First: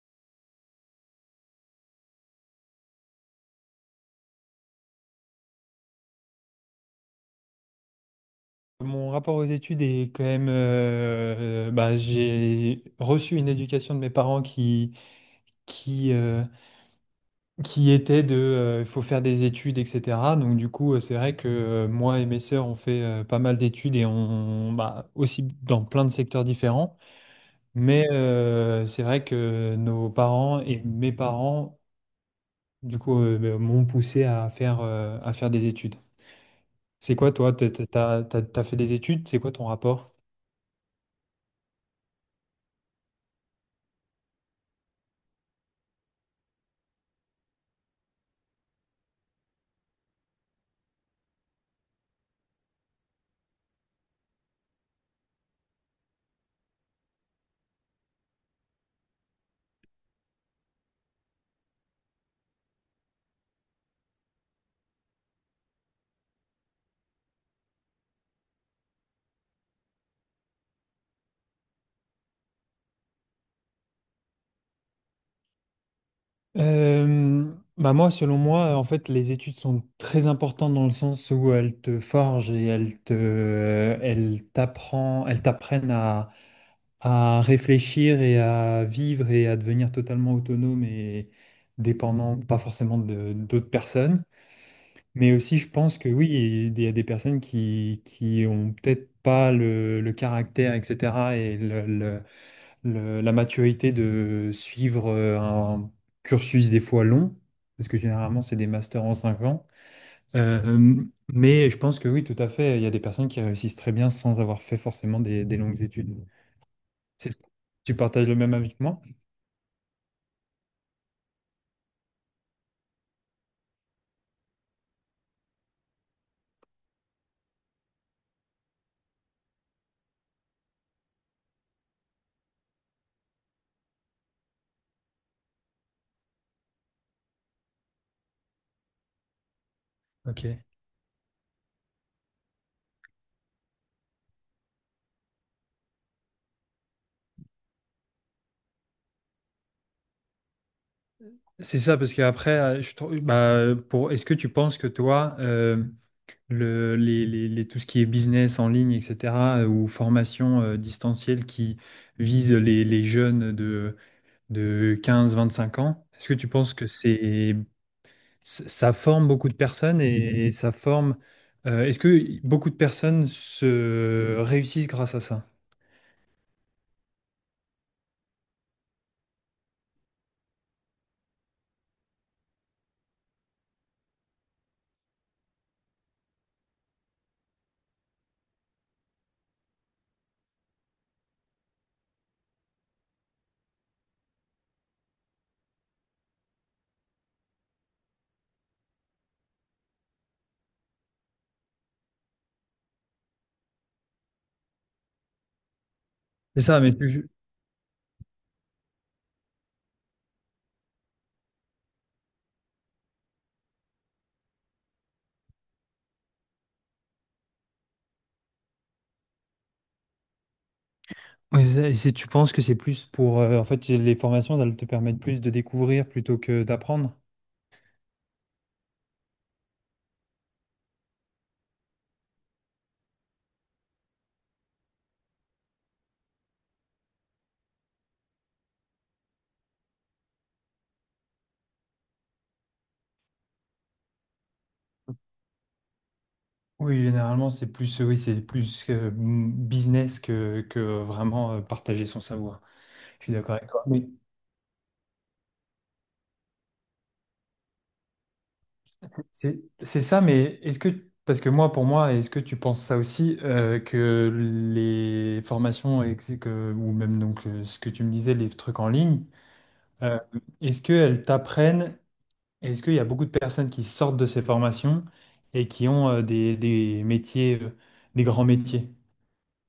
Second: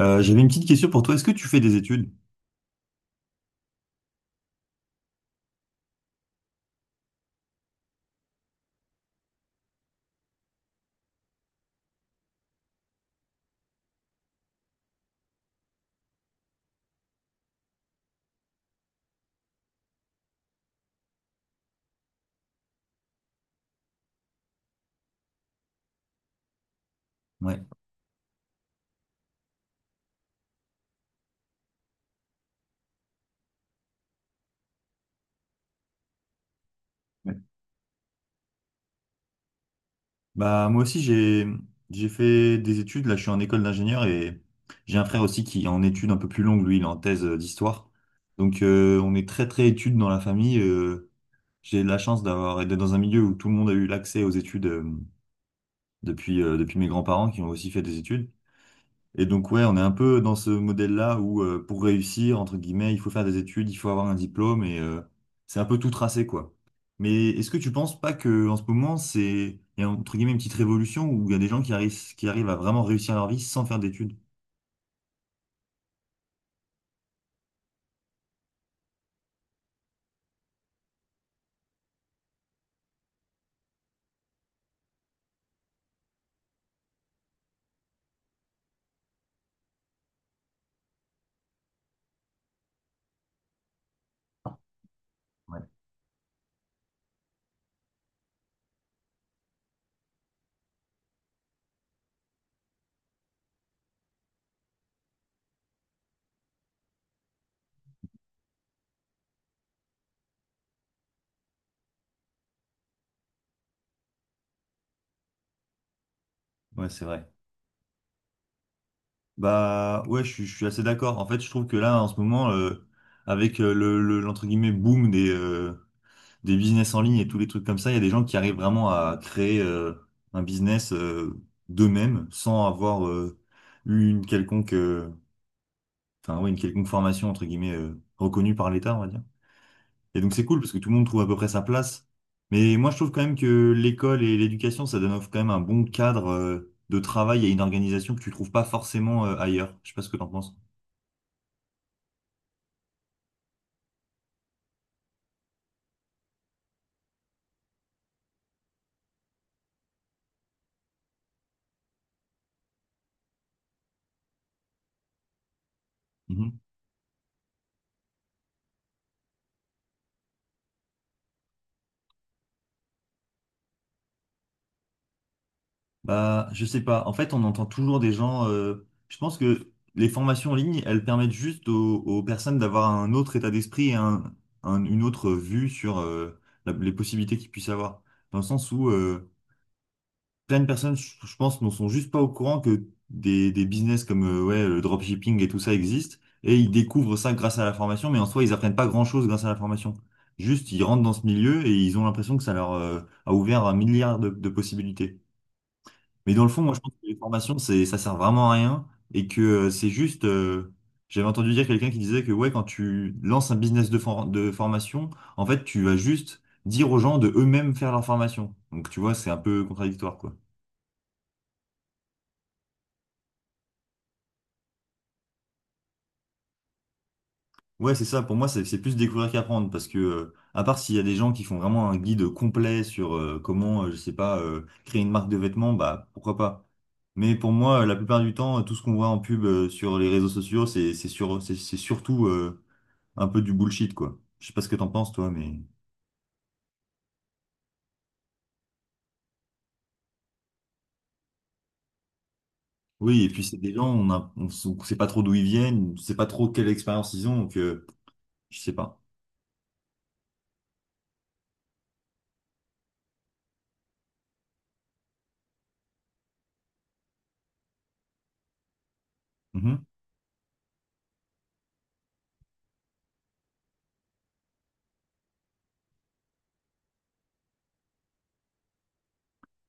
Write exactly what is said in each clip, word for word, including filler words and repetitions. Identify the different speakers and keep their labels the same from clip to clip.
Speaker 1: Euh, j'avais une petite question pour toi. Est-ce que tu fais des études?
Speaker 2: Mon rapport aux études est quand même, euh, bah, j'ai reçu une éducation de mes parents qui, qui, euh, qui était de, euh, il faut faire des études, et cetera. Donc du coup, euh, c'est vrai que euh, moi et mes sœurs, on fait euh, pas mal d'études et on, bah, aussi dans plein de secteurs différents.
Speaker 1: Ouais.
Speaker 2: Mais euh, c'est vrai que nos parents et mes parents, du coup, euh, bah, m'ont poussé à faire, euh, à faire des études. C'est quoi
Speaker 1: Ouais.
Speaker 2: toi? T'as, t'as, t'as- t'as fait des études? C'est quoi ton rapport?
Speaker 1: Bah moi aussi j'ai j'ai fait des études. Là je suis en école d'ingénieur et j'ai un frère aussi qui est en études un peu plus longues. Lui il est en thèse euh, d'histoire. Donc euh, on est très très études dans la famille. Euh, j'ai la chance d'avoir d'être dans un milieu où tout le monde a eu l'accès aux études euh, depuis euh, depuis mes grands-parents qui ont aussi fait des études. Et donc, ouais, on est un peu dans ce modèle-là où euh, pour réussir, entre guillemets, il faut faire des études, il faut avoir un diplôme et euh, c'est un peu tout tracé, quoi. Mais est-ce que tu penses pas que en ce moment, c'est, il y a entre guillemets une petite révolution où il y a des gens qui arrivent, qui arrivent à vraiment réussir leur vie sans faire d'études?
Speaker 2: Euh, Bah moi, selon moi, en fait, les études sont très importantes dans le sens où elles te forgent et elles te, euh, elles t'apprend- elles t'apprennent à, à réfléchir et à vivre et à devenir totalement autonome et dépendant, pas forcément de- d'autres personnes. Mais aussi,
Speaker 1: Ouais,
Speaker 2: je pense que oui, il y a des personnes qui, qui ont peut-être pas le, le caractère, et cetera et le- la maturité de suivre euh, un cursus des fois long, parce que généralement c'est des masters en cinq ans. Euh, mais je pense que oui, tout à fait, il y a des personnes qui réussissent très bien sans avoir fait forcément des, des longues études.
Speaker 1: ouais, c'est vrai.
Speaker 2: C'est- Tu partages le même avis que moi?
Speaker 1: Bah, ouais, je, suis je suis assez d'accord. En fait, je trouve que là, en ce moment, euh, avec euh, le, le- l'entre guillemets boom des, euh, des business en ligne et tous les trucs comme ça, il y a des gens qui arrivent vraiment à créer euh, un business euh, d'eux-mêmes sans avoir euh, eu une quelconque, euh, enfin ouais, une quelconque formation entre guillemets euh, reconnue par l'État, on va dire. Et donc c'est
Speaker 2: Ok.
Speaker 1: cool parce que tout le monde trouve à peu près sa place. Mais moi je trouve quand même que l'école et l'éducation, ça donne quand même un bon cadre euh, de travail et une organisation que tu trouves pas forcément euh, ailleurs. Je sais pas ce que t'en penses.
Speaker 2: C'est ça, parce qu'après, euh, je trouve, bah, pour, est-ce que tu penses que toi, euh, le, les, les- les- tout ce qui est business en ligne, et cetera, euh, ou formation euh, distancielle qui vise les, les jeunes de de quinze vingt-cinq ans. Est-ce que tu penses que c'est ça forme beaucoup de personnes et ça forme euh, est-ce que beaucoup de personnes se réussissent grâce à ça?
Speaker 1: Bah, je sais pas. En fait, on entend toujours des gens. Euh, je pense que les formations en ligne, elles permettent juste aux, aux personnes d'avoir un autre état d'esprit et un, un- une autre vue sur euh, la- les possibilités qu'ils puissent avoir. Dans le sens où euh, plein de personnes, je, je pense, ne sont juste pas au courant que des, des business comme euh, ouais, le dropshipping et tout ça existent. Et ils découvrent ça grâce à la formation, mais en soi, ils apprennent pas grand-chose grâce à la formation. Juste, ils rentrent dans ce milieu et ils ont l'impression que ça leur euh, a ouvert un milliard de de possibilités. Mais dans le fond,
Speaker 2: C'est
Speaker 1: moi, je
Speaker 2: ça,
Speaker 1: pense
Speaker 2: mais
Speaker 1: que les
Speaker 2: tu,
Speaker 1: formations, c'est, ça sert vraiment à rien et que euh, c'est juste. Euh, j'avais entendu dire quelqu'un qui disait que ouais, quand tu lances un business de, for- de formation, en fait, tu vas juste dire aux gens de eux-mêmes faire leur formation. Donc, tu vois, c'est un peu contradictoire, quoi.
Speaker 2: mais c'est- c'est- tu penses que c'est plus pour euh, en fait les formations, elles te permettent plus de découvrir plutôt que d'apprendre?
Speaker 1: Ouais, c'est ça. Pour moi, c'est c'est plus découvrir qu'apprendre parce que, euh, à part s'il y a des gens qui font vraiment un guide complet sur euh, comment, euh, je sais pas, euh, créer une marque de vêtements, bah pourquoi pas. Mais pour moi, euh, la plupart du temps, tout ce qu'on voit en pub euh, sur les réseaux sociaux, c'est c'est sur, c'est c'est surtout euh, un peu du bullshit, quoi. Je sais pas ce que t'en penses, toi, mais.
Speaker 2: Oui, généralement, c'est plus, oui, c'est plus euh, business que, que vraiment euh, partager son savoir. Je
Speaker 1: Oui, et
Speaker 2: suis
Speaker 1: puis
Speaker 2: d'accord
Speaker 1: c'est
Speaker 2: avec
Speaker 1: des
Speaker 2: toi.
Speaker 1: gens,
Speaker 2: Mais
Speaker 1: on a, on, s- on sait pas trop d'où ils viennent, on sait pas trop quelle expérience ils ont, donc euh, je sais pas.
Speaker 2: C'est c'est ça, mais est-ce que, parce que moi, pour moi, est-ce que tu penses ça aussi, euh, que les formations, et que, que- ou même donc euh, ce que tu me disais, les trucs en ligne,
Speaker 1: Mhm.
Speaker 2: euh, est-ce qu'elles t'apprennent, est-ce qu'il y a beaucoup de personnes qui sortent de ces formations et qui ont euh, des, des métiers, euh, des grands métiers?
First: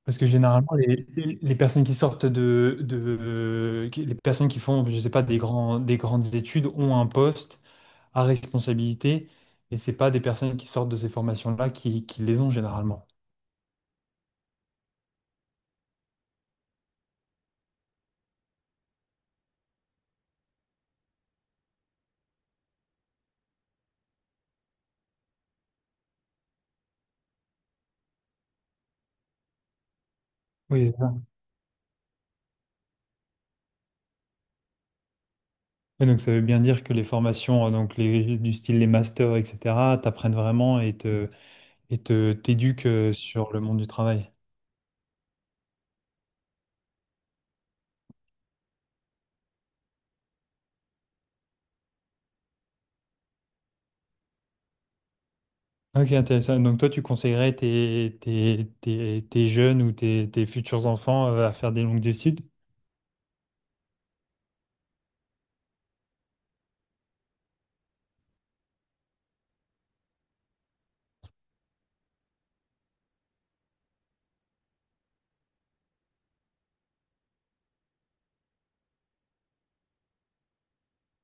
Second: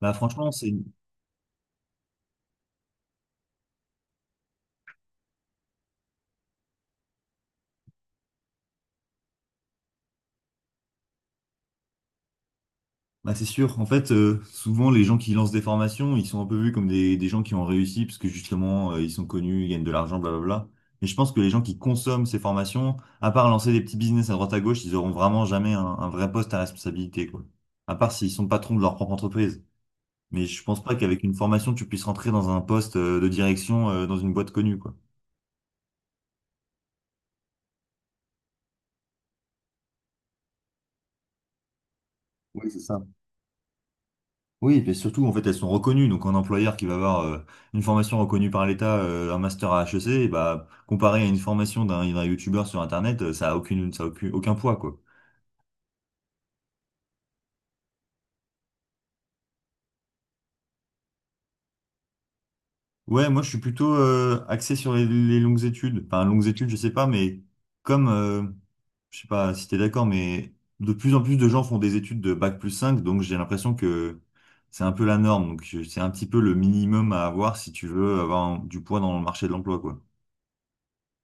Speaker 1: Bah
Speaker 2: Parce que
Speaker 1: franchement, c'est
Speaker 2: généralement, les, les personnes qui sortent de, de- qui- les personnes qui font, je sais pas, des grands, des grandes études ont un poste à responsabilité et c'est pas des personnes qui sortent de ces formations-là qui, qui les ont généralement.
Speaker 1: bah, c'est sûr. En fait, euh, souvent les gens qui lancent des formations, ils sont un peu vus comme des, des gens qui ont réussi parce que justement euh, ils sont connus, ils gagnent de l'argent, blablabla. Mais je pense que les gens qui consomment ces formations, à part lancer des petits business à droite à gauche, ils auront vraiment jamais un, un vrai poste à responsabilité, quoi. À part s'ils sont patrons de leur propre entreprise. Mais je pense
Speaker 2: Oui,
Speaker 1: pas
Speaker 2: c'est ça.
Speaker 1: qu'avec une formation, tu puisses rentrer dans un poste euh, de direction euh, dans une boîte connue, quoi.
Speaker 2: Et donc ça veut bien dire que les formations, euh, donc les, du style les masters, et cetera, t'apprennent vraiment et te, et te,
Speaker 1: Oui, c'est
Speaker 2: t'éduquent
Speaker 1: ça.
Speaker 2: euh, sur le monde du travail.
Speaker 1: Oui, et surtout, en fait, elles sont reconnues. Donc, un employeur qui va avoir euh, une formation reconnue par l'État, euh, un master à H E C, et bah, comparé à une formation d'un d'un youtubeur sur Internet, euh, ça a aucune, ça a aucun, aucun poids, quoi.
Speaker 2: Ok, intéressant. Donc toi, tu conseillerais tes, tes, tes, tes jeunes ou tes, tes futurs enfants euh, à faire des longues études?
Speaker 1: Ouais, moi je suis plutôt euh, axé sur les, les longues études. Enfin, longues études, je sais pas, mais comme, euh, je sais pas si t'es d'accord, mais de plus en plus de gens font des études de bac plus cinq, donc j'ai l'impression que c'est un peu la norme. Donc je- c'est un petit peu le minimum à avoir si tu veux avoir un- du poids dans le marché de l'emploi, quoi.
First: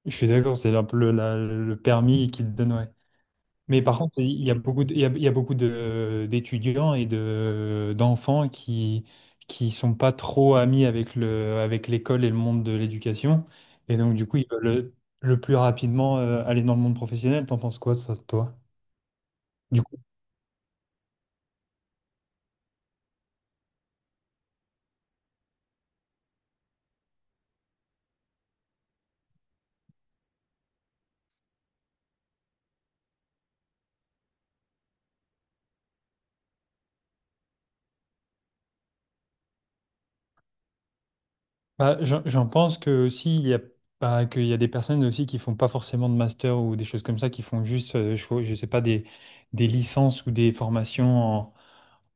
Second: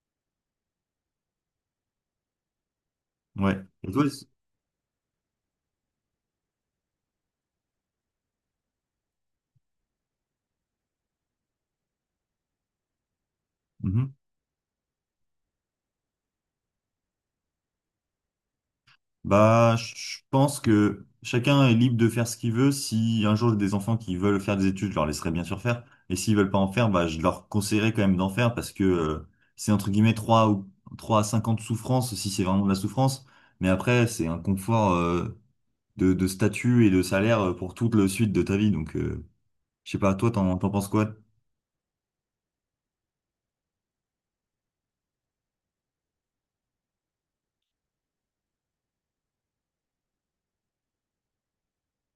Speaker 2: Je suis d'accord, c'est un peu le, la- le permis qui te donne, ouais.
Speaker 1: Ouais.
Speaker 2: Mais
Speaker 1: Et
Speaker 2: par
Speaker 1: toi,
Speaker 2: contre,
Speaker 1: c'est-
Speaker 2: il y a beaucoup de- il y a, il y a beaucoup de, d'étudiants et de, d'enfants qui, qui sont pas trop amis avec le, avec l'école et le monde de l'éducation. Et
Speaker 1: Mhm.
Speaker 2: donc, du coup, ils veulent le, le plus rapidement euh, aller dans le monde professionnel. T'en penses quoi, ça, toi?
Speaker 1: Bah, je pense que chacun est libre de faire ce qu'il veut. Si un jour j'ai des enfants qui veulent faire des études, je leur laisserai bien sûr faire. Et s'ils veulent pas en faire, bah, je leur conseillerais quand même d'en faire parce que euh, c'est entre guillemets trois, ou trois à cinq ans de souffrance si c'est vraiment de la souffrance. Mais après, c'est un confort euh, de, de statut et de salaire euh, pour toute la suite de ta vie. Donc, euh, je sais pas, toi, t'en, t'en penses quoi?
Speaker 2: Bah, j'en j'en pense que aussi il y a bah, qu'il y a des personnes aussi qui font pas forcément de master ou des choses comme ça, qui font juste, euh, je, je sais pas, des, des licences ou des formations en,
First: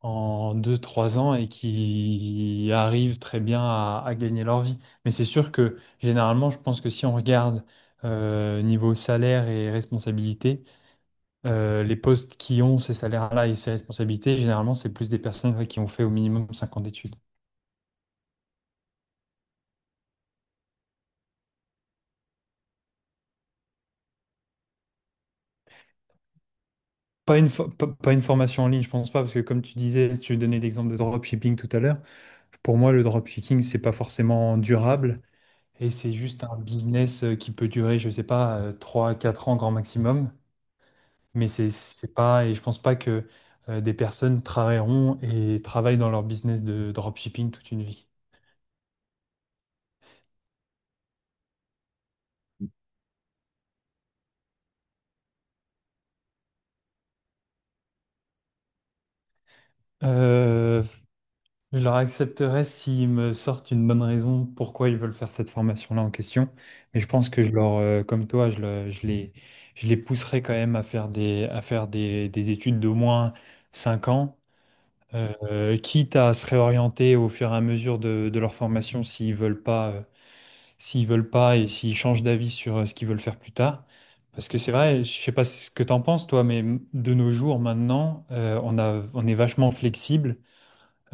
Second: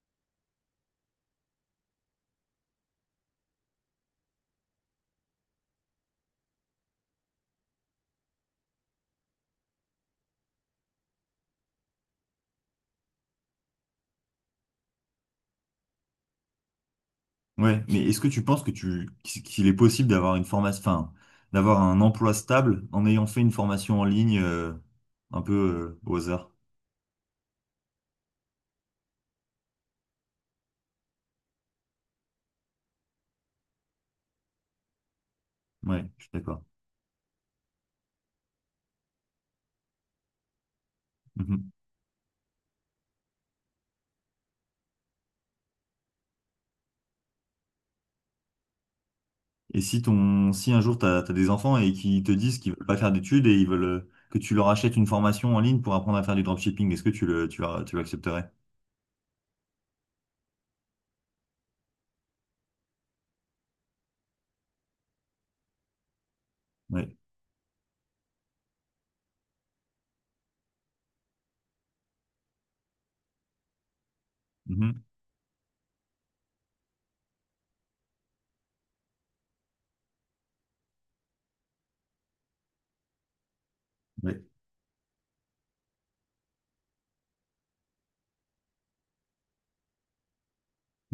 Speaker 2: en deux trois ans et qui arrivent très bien à, à gagner leur vie. Mais c'est sûr que généralement, je pense que si on regarde euh, niveau salaire et responsabilité, euh, les postes qui ont ces salaires-là et ces responsabilités, généralement, c'est plus des personnes ouais, qui ont fait au minimum cinq ans d'études.
Speaker 1: Ouais, mais est-ce que tu penses que tu qu'il est possible d'avoir une formation, enfin, d'avoir un emploi stable en ayant fait une formation en ligne euh, un peu euh, au hasard?
Speaker 2: Pas une, fo- pas pas une formation en ligne, je pense pas, parce que comme tu disais, tu donnais l'exemple de dropshipping tout à l'heure. Pour moi, le dropshipping, c'est pas forcément durable et
Speaker 1: Ouais,
Speaker 2: c'est
Speaker 1: je suis
Speaker 2: juste un
Speaker 1: d'accord.
Speaker 2: business euh, qui peut durer, je sais pas, euh, trois à quatre ans grand maximum. Mais
Speaker 1: Mhm.
Speaker 2: c'est c'est pas, et je pense pas que euh, des personnes travailleront et travaillent dans leur business de dropshipping toute une vie.
Speaker 1: Et si ton si un jour t'as t'as des enfants et qu'ils te disent qu'ils veulent pas faire d'études et ils veulent euh, que tu leur achètes une formation en ligne pour apprendre à faire du dropshipping, est-ce que tu le tu, vas- tu l'accepterais?
Speaker 2: Euh, Je leur accepterai s'ils me sortent une bonne raison pourquoi ils veulent faire cette formation-là en question. Mais je
Speaker 1: Ouais.
Speaker 2: pense que je leur, euh, comme toi, je, le- je les, je les pousserai quand même à faire des, à faire des, des études d'au moins cinq ans,
Speaker 1: Mhm.
Speaker 2: euh, quitte à se réorienter au fur et à mesure de, de leur formation s'ils veulent pas, euh, s'ils veulent pas et s'ils changent d'avis sur euh, ce qu'ils veulent faire plus tard.
Speaker 1: Ouais.
Speaker 2: Parce que c'est vrai, je sais pas ce que t'en penses, toi, mais de nos jours maintenant, euh, on a, on est vachement flexible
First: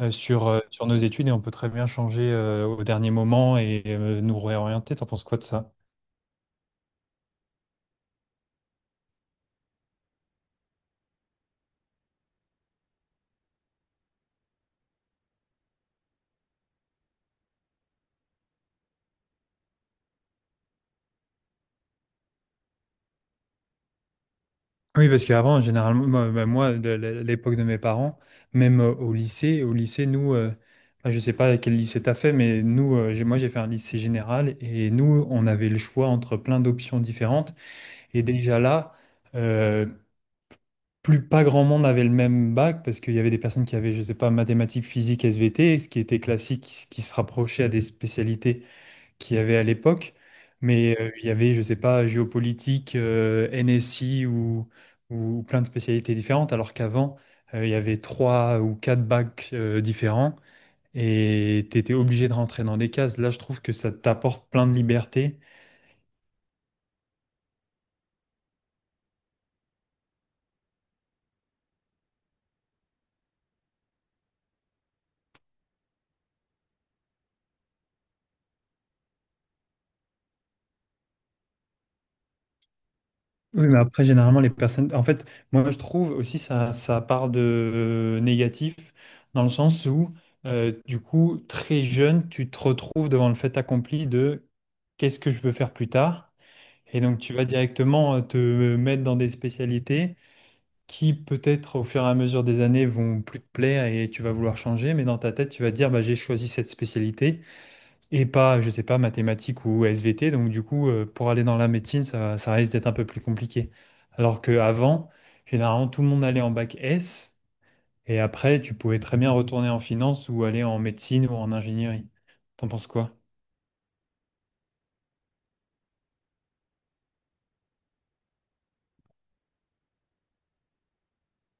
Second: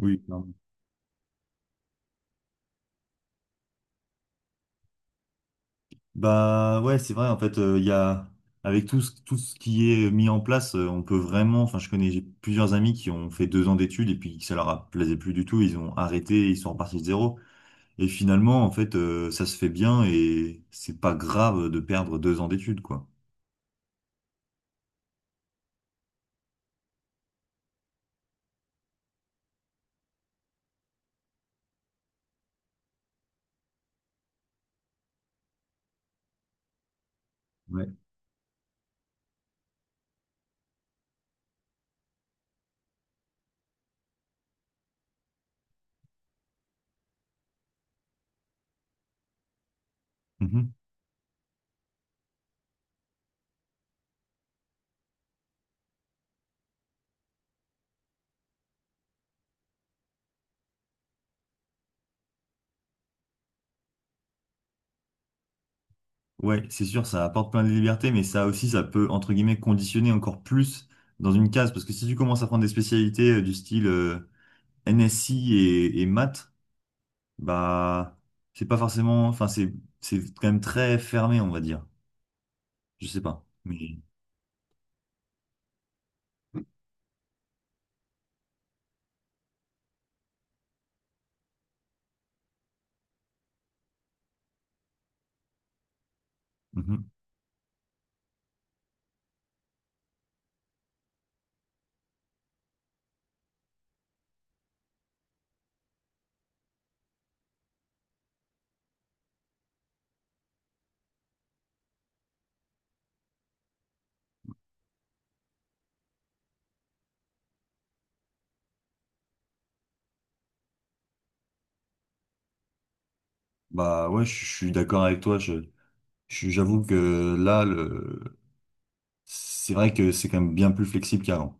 Speaker 2: euh, sur, euh, sur nos études et on peut très bien changer euh, au dernier moment et euh, nous réorienter. T'en penses quoi de ça?
Speaker 1: Bah ouais, c'est vrai, en fait, euh, il y a avec tout ce, tout ce qui est mis en place, euh, on peut vraiment, enfin je connais j'ai plusieurs amis qui ont fait deux ans d'études et puis ça leur a plaisait plus du tout, ils ont arrêté, ils sont repartis de zéro. Et finalement, en fait, euh, ça se fait bien et c'est pas grave de perdre deux ans d'études, quoi.
Speaker 2: Oui, parce qu'avant, généralement, moi, bah, moi, de l- l'époque de mes parents, même euh, au lycée, au lycée, nous, euh, bah, je sais pas quel lycée t'as fait, mais nous, euh, j'ai- moi, j'ai fait un lycée général et nous, on avait le choix entre plein d'options différentes.
Speaker 1: Ouais.
Speaker 2: Et déjà là, euh, plus pas grand monde avait le même bac parce qu'il y avait des personnes qui avaient, je sais pas, mathématiques, physique, S V T, ce qui était classique, ce qui se rapprochait à des spécialités qu'il y avait à l'époque,
Speaker 1: Mhm.
Speaker 2: mais euh, il y avait, je sais pas, géopolitique, euh, N S I ou, ou plein de spécialités différentes, alors qu'avant, euh, il y avait trois ou quatre bacs euh, différents et tu étais obligé de rentrer dans des cases. Là, je trouve que ça t'apporte plein de liberté.
Speaker 1: Ouais, c'est sûr, ça apporte plein de libertés, mais ça aussi, ça peut, entre guillemets, conditionner encore plus dans une case, parce que si tu commences à prendre des spécialités euh, du style euh, N S I et, et maths, bah, c'est pas forcément, enfin, c'est, c'est quand même très fermé, on va dire. Je sais pas.
Speaker 2: Oui, mais
Speaker 1: Mais,
Speaker 2: après, généralement, les personnes... En fait, moi, je trouve aussi ça, ça part de euh, négatif, dans le sens où, euh, du coup, très jeune, tu te retrouves devant le fait accompli de qu'est-ce que je veux faire plus tard?
Speaker 1: mhm.
Speaker 2: Et donc, tu vas directement euh, te mettre dans des spécialités qui, peut-être, au fur et à mesure des années, vont plus te plaire et tu vas vouloir changer. Mais dans ta tête, tu vas te dire, bah, j'ai choisi cette spécialité et pas, je sais pas, mathématiques ou S V T. Donc, du coup, euh, pour aller dans la médecine, ça, ça risque d'être un peu plus compliqué. Alors qu'avant, généralement, tout le monde allait en bac S et après, tu pouvais très bien retourner en finance ou aller en médecine ou en ingénierie. T'en penses quoi?
Speaker 1: Bah, ouais, je je suis d'accord avec toi. Je, je- j'avoue que là, le, c'est vrai que c'est quand même bien plus flexible qu'avant.